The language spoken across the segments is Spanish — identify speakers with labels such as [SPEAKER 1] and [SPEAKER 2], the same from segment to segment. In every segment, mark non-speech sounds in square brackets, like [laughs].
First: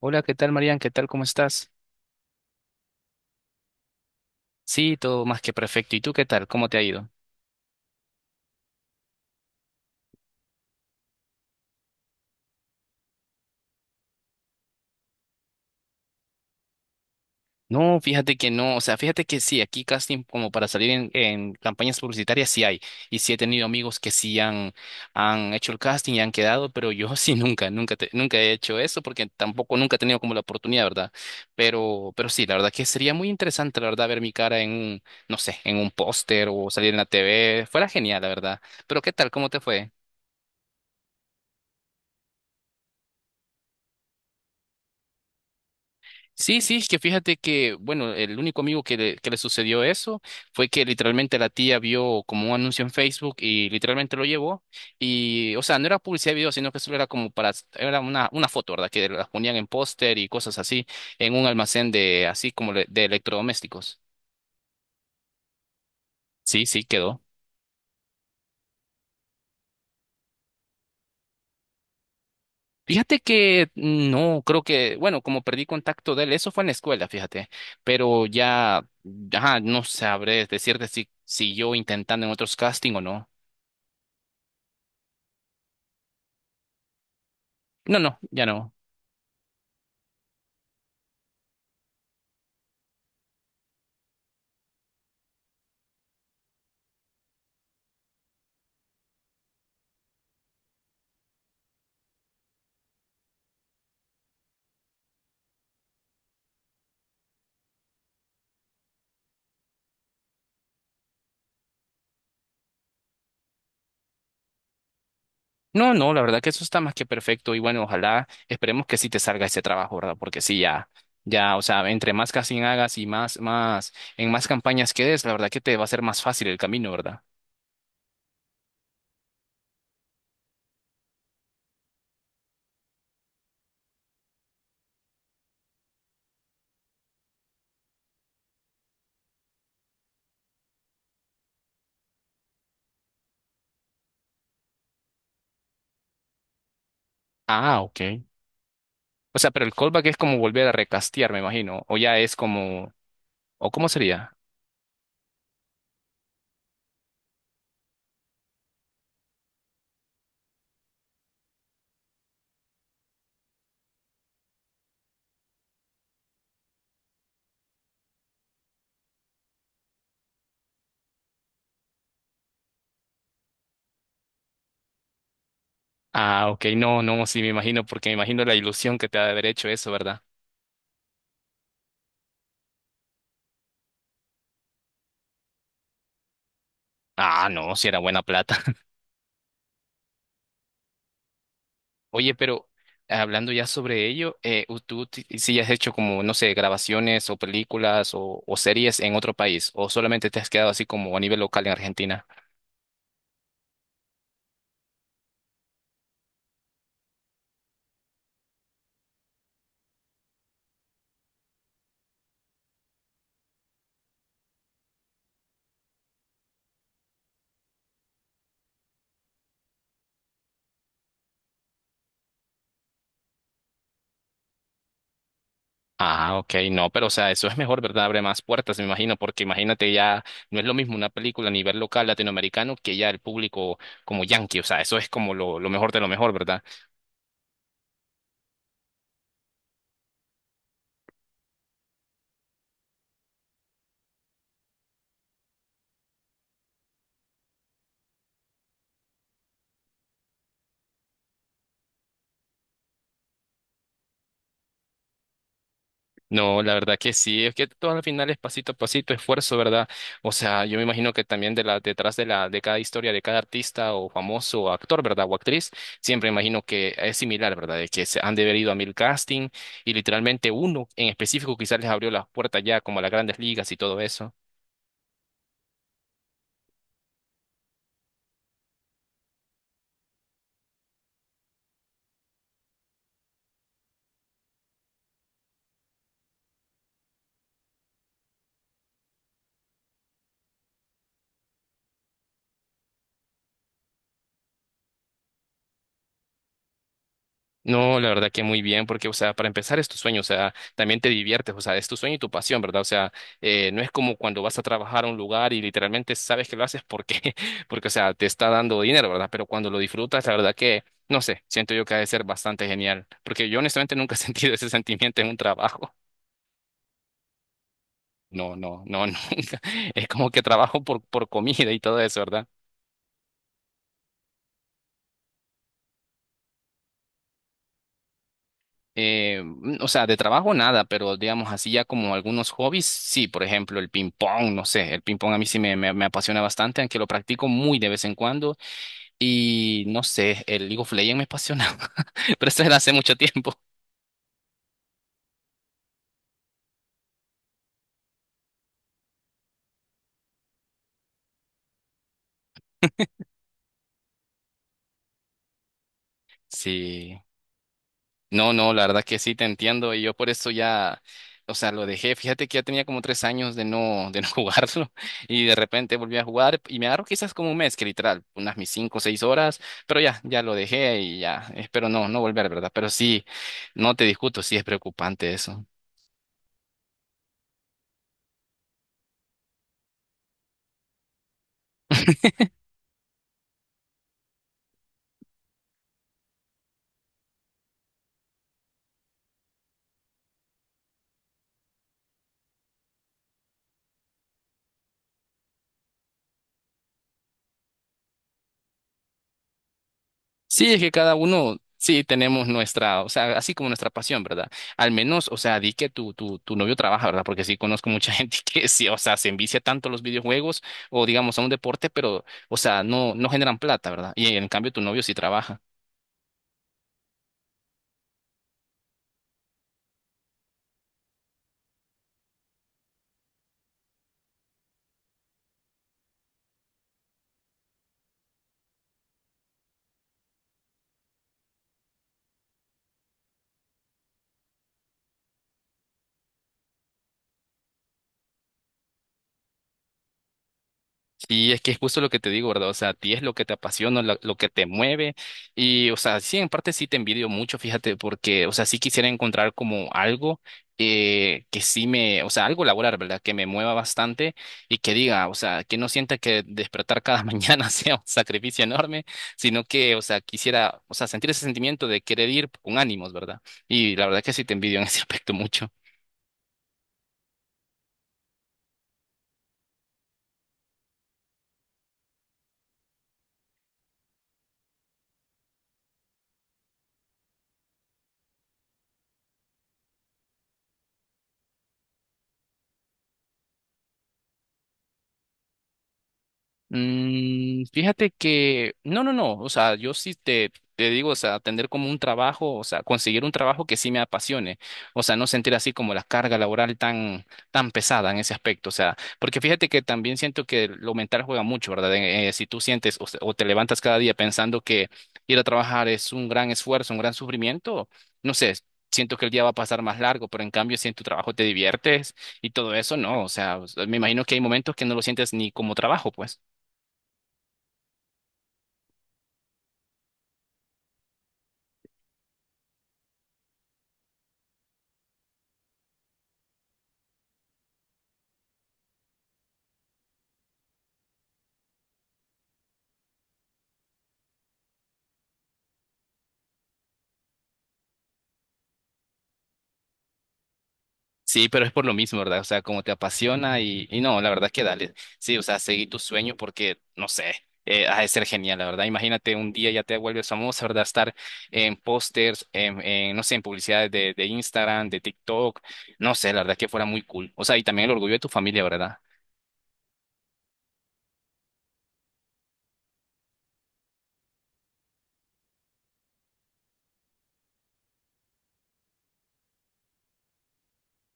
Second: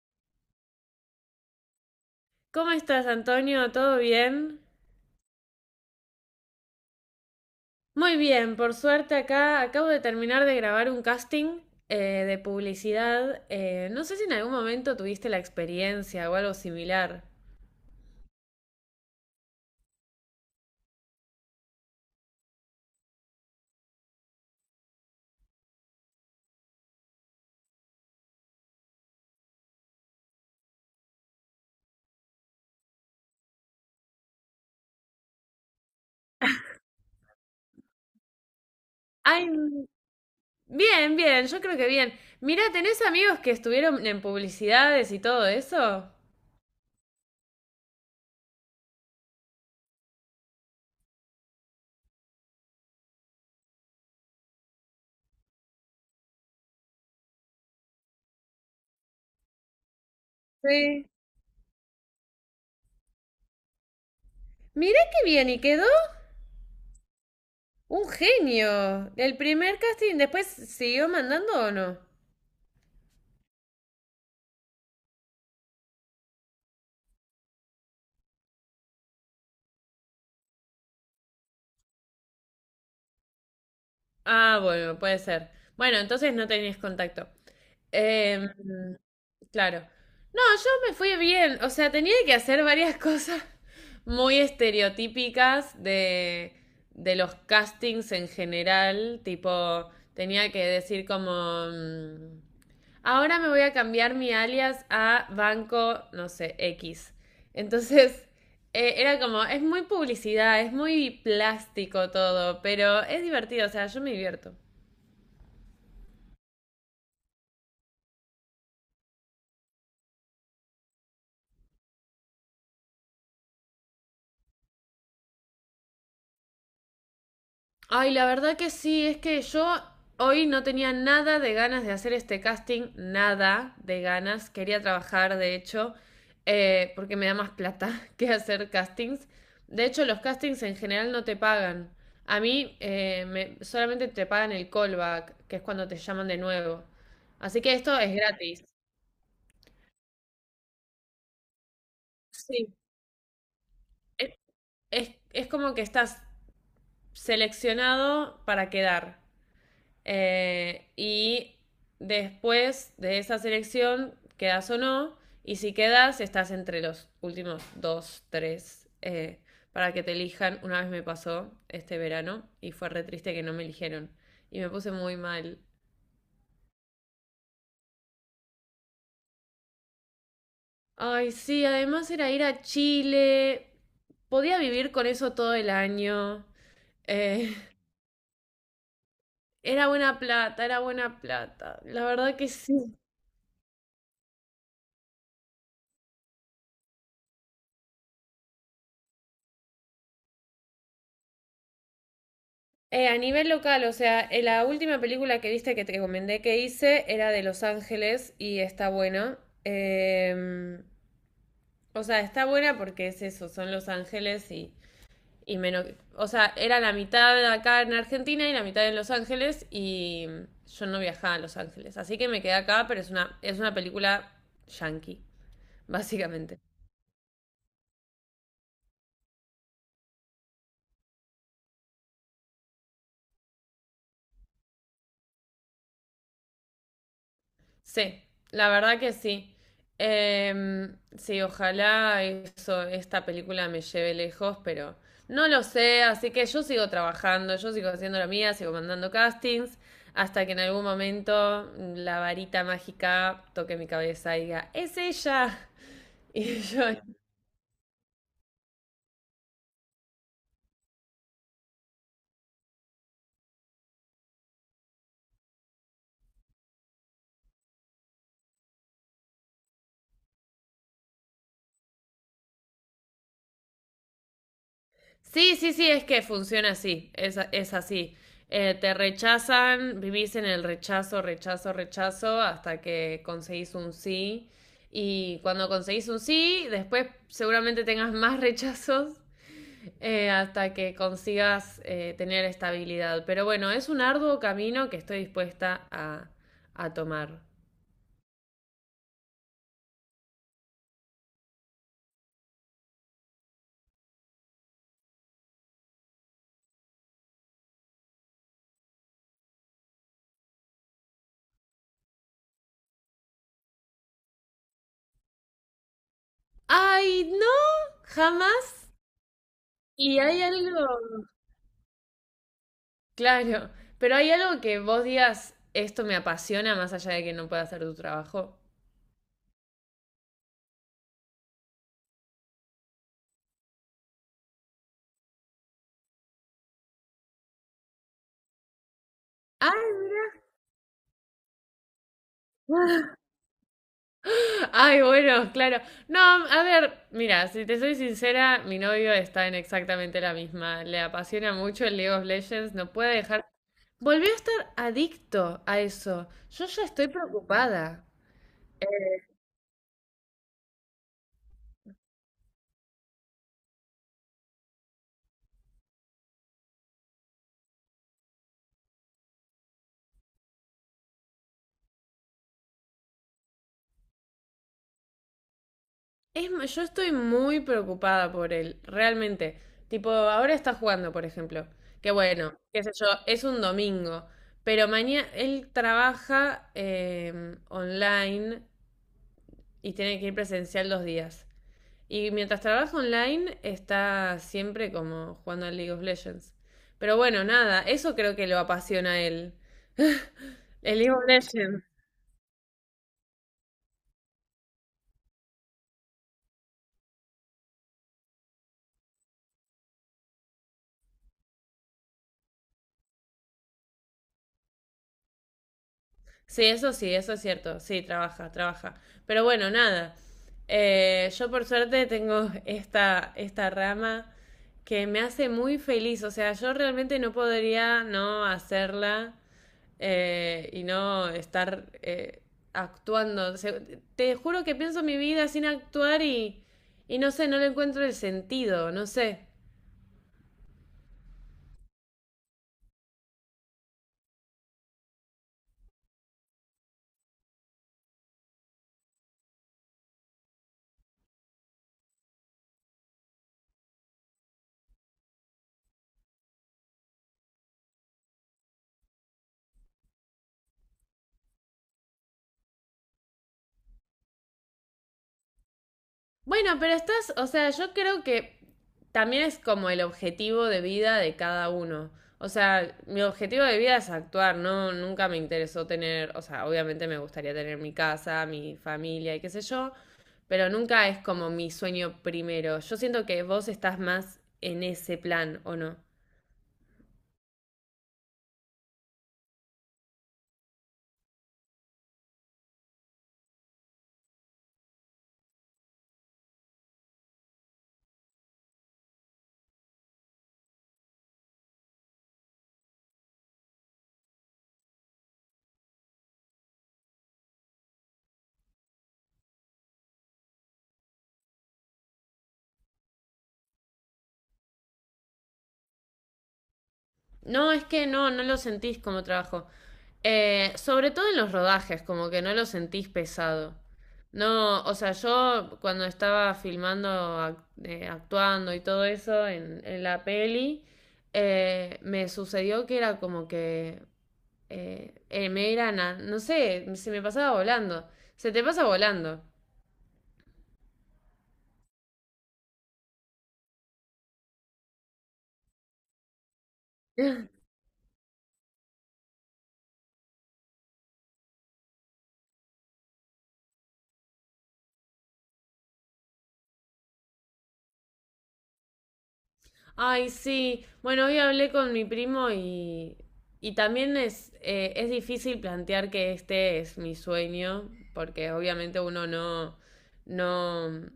[SPEAKER 1] Hola, ¿qué tal, Marian? ¿Qué tal? ¿Cómo estás?
[SPEAKER 2] ¿Cómo estás, Antonio? ¿Todo bien?
[SPEAKER 1] Sí, todo más que perfecto. ¿Y tú qué tal? ¿Cómo te ha ido?
[SPEAKER 2] Muy bien, por suerte acá acabo de terminar de grabar un casting eh, de publicidad. No sé si en algún momento tuviste la experiencia o algo similar.
[SPEAKER 1] No, fíjate que no, o sea, fíjate que sí, aquí casting como para salir en campañas publicitarias sí hay. Y sí he tenido amigos que sí han hecho el casting y han quedado, pero yo [laughs] sí nunca he hecho eso porque tampoco nunca he tenido como la oportunidad, ¿verdad? Pero sí, la verdad que sería muy interesante, la verdad, ver mi cara en no sé, en un póster o salir en la TV. Fuera genial, la verdad. Pero ¿qué tal?
[SPEAKER 2] Ay,
[SPEAKER 1] ¿Cómo te fue?
[SPEAKER 2] bien, bien, yo creo que bien. Mira, ¿tenés amigos que estuvieron en publicidades y todo eso?
[SPEAKER 1] Sí, sí, es que fíjate que, bueno, el único amigo que le sucedió eso fue que literalmente la tía vio como un anuncio en Facebook y literalmente lo llevó. Y, o sea, no era publicidad de video, sino que solo era como para, era una foto, ¿verdad? Que las ponían en póster y cosas así,
[SPEAKER 2] Sí.
[SPEAKER 1] en un almacén de, así como le- de electrodomésticos.
[SPEAKER 2] Mirá qué bien, ¿y quedó?
[SPEAKER 1] Sí, sí, quedó.
[SPEAKER 2] Un genio. El primer casting, ¿después siguió mandando o no?
[SPEAKER 1] Fíjate que no, creo que, bueno, como perdí contacto de él, eso fue en la escuela, fíjate, pero ya, ajá, no sabré decirte si siguió intentando en otros casting o no.
[SPEAKER 2] Ah, bueno, puede ser. Bueno, entonces no tenías contacto.
[SPEAKER 1] No, no, ya
[SPEAKER 2] Em,
[SPEAKER 1] no.
[SPEAKER 2] Claro. No, yo me fui bien. O sea, tenía que hacer varias [laughs] cosas muy estereotípicas de los castings en general. Tipo, tenía que decir como, ahora me voy a cambiar mi alias a Banco, no sé, X. Entonces, [laughs] era como, es muy publicidad, es muy plástico todo, pero es divertido, o sea, yo me divierto.
[SPEAKER 1] No, no, la verdad que eso está más que perfecto y bueno, ojalá esperemos que sí te salga ese trabajo, ¿verdad? Porque sí, ya, ya, o sea, entre más casting hagas y en más campañas quedes, la verdad que te va a ser más fácil el camino, ¿verdad?
[SPEAKER 2] Ay, la verdad que sí, es que yo hoy no tenía nada de ganas de hacer este casting, nada de ganas. Quería trabajar, de hecho, porque me da más plata [laughs] que hacer castings. De hecho, los castings en general no te pagan. A mí solamente te pagan el callback, que es cuando te llaman de nuevo. Así que
[SPEAKER 1] Ah,
[SPEAKER 2] esto
[SPEAKER 1] ok.
[SPEAKER 2] es gratis.
[SPEAKER 1] O sea, pero el callback es como volver a recastear, me imagino, o ya es
[SPEAKER 2] Sí.
[SPEAKER 1] como, o cómo
[SPEAKER 2] Es,
[SPEAKER 1] sería.
[SPEAKER 2] es como que estás seleccionado para quedar. Y después de esa selección, quedas o no, y si quedas, estás entre los últimos dos, tres, para que te elijan. Una vez me pasó este verano y fue re triste que no me eligieron. Y me puse muy mal.
[SPEAKER 1] Ah, ok, no, no, sí me imagino, porque me imagino la ilusión que te ha de haber hecho eso, ¿verdad?
[SPEAKER 2] Ay, sí, además era ir a Chile. Podía vivir con eso todo el año.
[SPEAKER 1] Ah,
[SPEAKER 2] Eh,
[SPEAKER 1] no, si era buena plata.
[SPEAKER 2] [laughs] era buena plata, era buena plata. La
[SPEAKER 1] Oye,
[SPEAKER 2] verdad que
[SPEAKER 1] pero
[SPEAKER 2] sí.
[SPEAKER 1] hablando ya sobre ello, ¿tú si has hecho como, no sé, grabaciones o películas o series en otro país? ¿O solamente te has quedado así como a nivel local en Argentina?
[SPEAKER 2] A nivel local, o sea, la última película que viste que te recomendé que hice era de Los Ángeles y está buena. Em, o sea, está buena porque es eso, son Los Ángeles y menos. O sea, era la mitad acá en Argentina y la mitad en Los Ángeles y yo no viajaba a Los Ángeles. Así que me quedé acá, pero es una película yankee,
[SPEAKER 1] Ah, ok,
[SPEAKER 2] básicamente.
[SPEAKER 1] no, pero o sea, eso es mejor, ¿verdad? Abre más puertas, me imagino, porque imagínate ya, no es lo mismo una película a nivel local latinoamericano que ya el público como yankee, o sea, eso es como lo mejor de lo mejor, ¿verdad?
[SPEAKER 2] Sí, la verdad que sí. Sí, ojalá eso, esta película me lleve lejos, pero no lo sé, así que yo sigo trabajando, yo sigo haciendo la mía, sigo mandando castings, hasta que en algún momento la varita mágica toque mi cabeza y diga, es ella. [laughs]
[SPEAKER 1] No,
[SPEAKER 2] Y
[SPEAKER 1] la
[SPEAKER 2] yo
[SPEAKER 1] verdad que sí, es que todo al final es pasito a pasito, esfuerzo, ¿verdad? O sea, yo me imagino que también de la, detrás de la, de cada historia de cada artista o famoso o actor, ¿verdad? O actriz, siempre imagino que es similar, ¿verdad? De que se han de haber ido a 1000 casting y literalmente uno en específico quizás les abrió las puertas ya como a las grandes ligas y todo eso.
[SPEAKER 2] Sí, sí, sí, es que funciona así, es así. Te rechazan, vivís en el rechazo, rechazo, rechazo, hasta que conseguís un sí. Y cuando conseguís un sí, después seguramente tengas más rechazos hasta que consigas tener estabilidad. Pero bueno, es un arduo camino que estoy dispuesta a tomar.
[SPEAKER 1] No, la verdad que muy bien, porque, o sea, para empezar es tu sueño, o sea, también te diviertes, o sea, es tu sueño y tu pasión, ¿verdad? O sea, no es como cuando vas a trabajar a un lugar y literalmente sabes que lo haces porque, [laughs] porque, o sea, te está dando dinero, ¿verdad? Pero cuando lo disfrutas, la verdad que, no sé, siento yo que ha de ser bastante genial, porque yo honestamente nunca he [laughs] sentido ese sentimiento en un trabajo.
[SPEAKER 2] ¡Ay, no!
[SPEAKER 1] No, no,
[SPEAKER 2] ¡Jamás!
[SPEAKER 1] no, [laughs] nunca. Es
[SPEAKER 2] Y
[SPEAKER 1] como
[SPEAKER 2] hay
[SPEAKER 1] que trabajo
[SPEAKER 2] algo.
[SPEAKER 1] por comida y todo eso, ¿verdad?
[SPEAKER 2] Claro, pero hay algo que vos digas, esto me apasiona más allá de que no pueda hacer tu trabajo.
[SPEAKER 1] O sea, de trabajo nada, pero digamos así ya como algunos hobbies, sí, por ejemplo, el ping pong, no sé, el ping pong a mí sí me apasiona bastante, aunque lo practico muy de vez en cuando y no
[SPEAKER 2] Ay,
[SPEAKER 1] sé, el League of Legends me apasiona, [laughs] pero eso es de hace mucho
[SPEAKER 2] mira. [gasps]
[SPEAKER 1] tiempo.
[SPEAKER 2] [laughs] Ay, bueno, claro. No, a ver, mira, si te soy sincera, mi novio está en exactamente la misma. Le apasiona mucho el League of Legends, no puede dejar. Volvió a estar adicto a eso. Yo ya estoy
[SPEAKER 1] Sí.
[SPEAKER 2] preocupada.
[SPEAKER 1] No, no, la verdad que sí te entiendo y yo por eso ya, o sea, lo dejé. Fíjate que ya tenía como 3 años de no [laughs] jugarlo y de repente volví a jugar y me agarró quizás como un mes, que literal, unas mis 5 o 6 horas, pero ya, ya lo dejé y ya, espero no, no volver, ¿verdad? Pero sí, no te discuto, sí es preocupante eso.
[SPEAKER 2] Yo estoy muy preocupada por él, realmente. Tipo, ahora está jugando, por ejemplo. Que bueno, qué sé yo, es un domingo. Pero mañana él trabaja online y tiene que ir presencial 2 días. Y mientras trabaja online, está siempre como jugando al League of Legends. Pero bueno, nada, eso creo que lo apasiona a él.
[SPEAKER 1] Sí, es
[SPEAKER 2] [laughs]
[SPEAKER 1] que
[SPEAKER 2] El League
[SPEAKER 1] cada
[SPEAKER 2] of
[SPEAKER 1] uno,
[SPEAKER 2] Legends.
[SPEAKER 1] sí, tenemos nuestra, o sea, así como nuestra pasión, ¿verdad? Al menos, o sea, di que tu novio trabaja, ¿verdad? Porque sí conozco mucha [laughs] gente que sí, o sea, se envicia tanto a los videojuegos o digamos a un deporte, pero, o sea, no, no generan plata, ¿verdad? Y en cambio tu novio sí trabaja.
[SPEAKER 2] Sí, eso es cierto. Sí, trabaja, trabaja. Pero bueno, nada. Yo por suerte tengo esta, rama que me hace muy feliz. O sea, yo realmente no podría no hacerla y no estar actuando. O sea, te juro que pienso mi vida sin actuar y no sé, no le encuentro el sentido, no sé.
[SPEAKER 1] Sí, es que es justo lo que te digo, ¿verdad? O sea, a ti es lo que te apasiona, que te mueve. Y, o sea, sí, en parte sí te envidio mucho, fíjate, porque, o sea, sí quisiera encontrar como algo que sí me, o sea, algo laboral, ¿verdad? Que me mueva bastante y que diga, o sea, que no sienta que despertar cada [laughs] mañana sea un sacrificio enorme, sino que, o sea, quisiera, o sea, sentir ese sentimiento de querer ir con ánimos, ¿verdad? Y la verdad que sí te envidio en ese aspecto mucho.
[SPEAKER 2] Bueno, pero estás, o sea, yo creo que también es como el objetivo de vida de cada uno. O sea, mi objetivo de vida es actuar, no, nunca me interesó tener, o sea, obviamente me gustaría tener mi casa, mi familia y qué sé yo, pero nunca es como mi sueño primero. Yo siento que vos estás más en ese plan, ¿o no?
[SPEAKER 1] Mm, fíjate que, no, no, no, o sea, yo sí te digo, o sea, tener como un trabajo, o sea, conseguir un trabajo que sí me apasione, o sea, no sentir así como la carga laboral tan, tan pesada en ese aspecto, o sea, porque fíjate que también siento que lo mental juega mucho, ¿verdad? Si tú sientes o te levantas cada día pensando que ir a trabajar es un gran esfuerzo, un gran sufrimiento, no sé. Siento que el día va a pasar más largo, pero en cambio, si en tu trabajo te diviertes y todo eso, no, o sea, me imagino que hay momentos que no lo sientes ni como trabajo, pues.
[SPEAKER 2] No, es que no, no lo sentís como trabajo. Sobre todo en los rodajes, como que no lo sentís pesado. No, o sea, yo cuando estaba filmando, actuando y todo eso en la peli, me sucedió que era como que no sé, se me pasaba volando. Se te pasa volando.
[SPEAKER 1] Sí, pero es por lo mismo, ¿verdad? O sea, como te apasiona y no, la verdad que dale. Sí, o sea, seguí tu sueño porque, no sé, ha de ser genial, la verdad. Imagínate un día ya te vuelves famosa, ¿verdad? Estar en pósters, no sé, en publicidades de Instagram, de TikTok, no sé, la verdad que fuera muy cool. O sea, y también el orgullo de tu familia, ¿verdad?
[SPEAKER 2] Ay, sí. Bueno, hoy hablé con mi primo y también es difícil plantear que este es mi sueño, porque obviamente uno no,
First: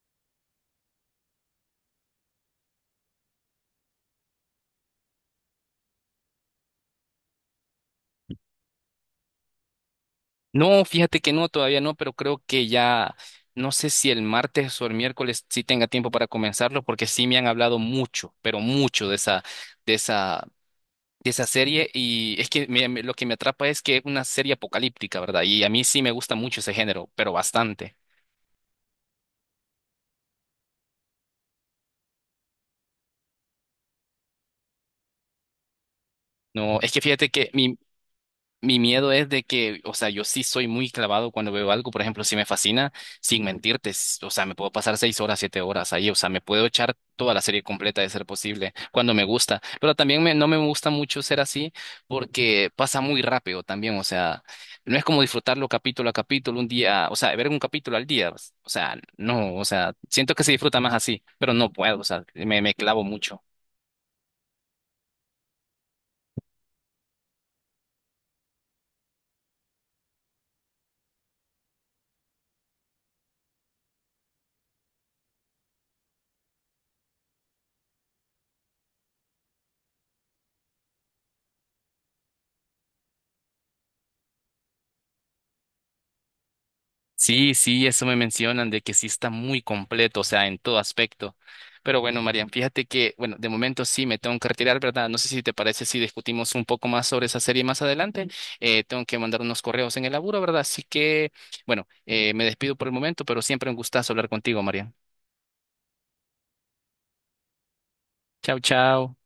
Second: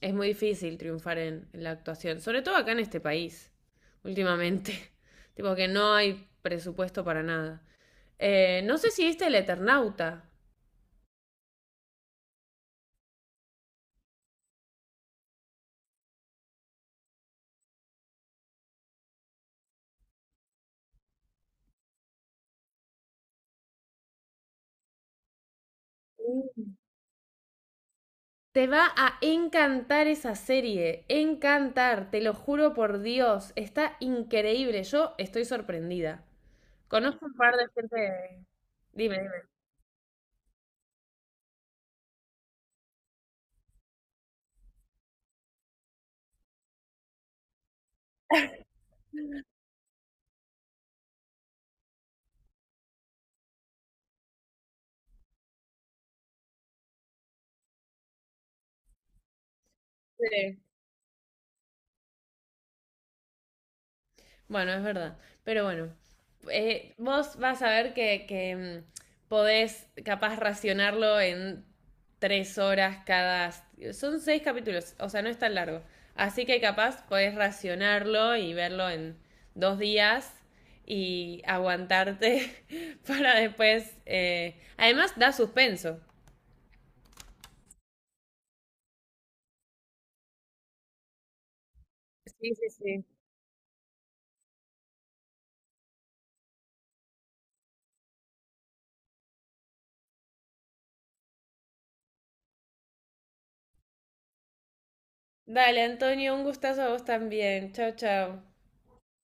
[SPEAKER 2] es muy difícil triunfar en la actuación, sobre todo acá en este país, últimamente. [laughs] Tipo que no hay presupuesto para nada. No sé si viste El Eternauta.
[SPEAKER 1] No, fíjate que no, todavía no, pero creo que ya, no sé si el martes o el miércoles sí tenga tiempo para comenzarlo porque sí me han hablado mucho, pero mucho de esa de esa serie y es que lo que me atrapa es que es una serie apocalíptica, ¿verdad? Y a mí sí me gusta mucho ese género, pero bastante.
[SPEAKER 2] Te va a encantar esa serie, encantar, te lo juro por Dios, está increíble, yo estoy sorprendida.
[SPEAKER 1] No, es que
[SPEAKER 2] Conozco
[SPEAKER 1] fíjate
[SPEAKER 2] un
[SPEAKER 1] que
[SPEAKER 2] par de
[SPEAKER 1] mi,
[SPEAKER 2] gente.
[SPEAKER 1] Mi miedo
[SPEAKER 2] Dime,
[SPEAKER 1] es de que, o sea, yo sí soy muy clavado cuando veo algo, por ejemplo, si me fascina, sin mentirte, o sea, me puedo pasar 6 horas, 7 horas ahí, o sea, me puedo echar toda la serie completa de ser posible cuando me gusta, pero también me, no me gusta mucho ser así porque pasa muy rápido también, o sea, no es como disfrutarlo capítulo a capítulo, un día, o sea, ver un capítulo al día, o sea, no, o sea, siento que se
[SPEAKER 2] dime.
[SPEAKER 1] disfruta más así, pero no puedo, o sea, me clavo mucho.
[SPEAKER 2] Bueno, es verdad. Pero bueno, vos vas a ver que podés capaz racionarlo en 3 horas cada. Son 6 capítulos, o sea, no es tan largo. Así que capaz podés racionarlo y verlo en 2 días y aguantarte [laughs] para después. Además, da suspenso.
[SPEAKER 1] Sí, sí, eso me mencionan de que sí está muy completo, o sea, en todo aspecto. Pero bueno, Marian,
[SPEAKER 2] Sí, sí,
[SPEAKER 1] fíjate
[SPEAKER 2] sí.
[SPEAKER 1] que, bueno, de momento sí me tengo que retirar, ¿verdad? No sé si te parece si discutimos un poco más sobre esa serie más adelante. Tengo que mandar unos correos en el laburo, ¿verdad? Así que, bueno, me despido por el momento, pero siempre un gustazo hablar contigo, Marian.
[SPEAKER 2] Dale, Antonio, un gustazo a vos también. Chao, chao.
[SPEAKER 1] Chao, chao.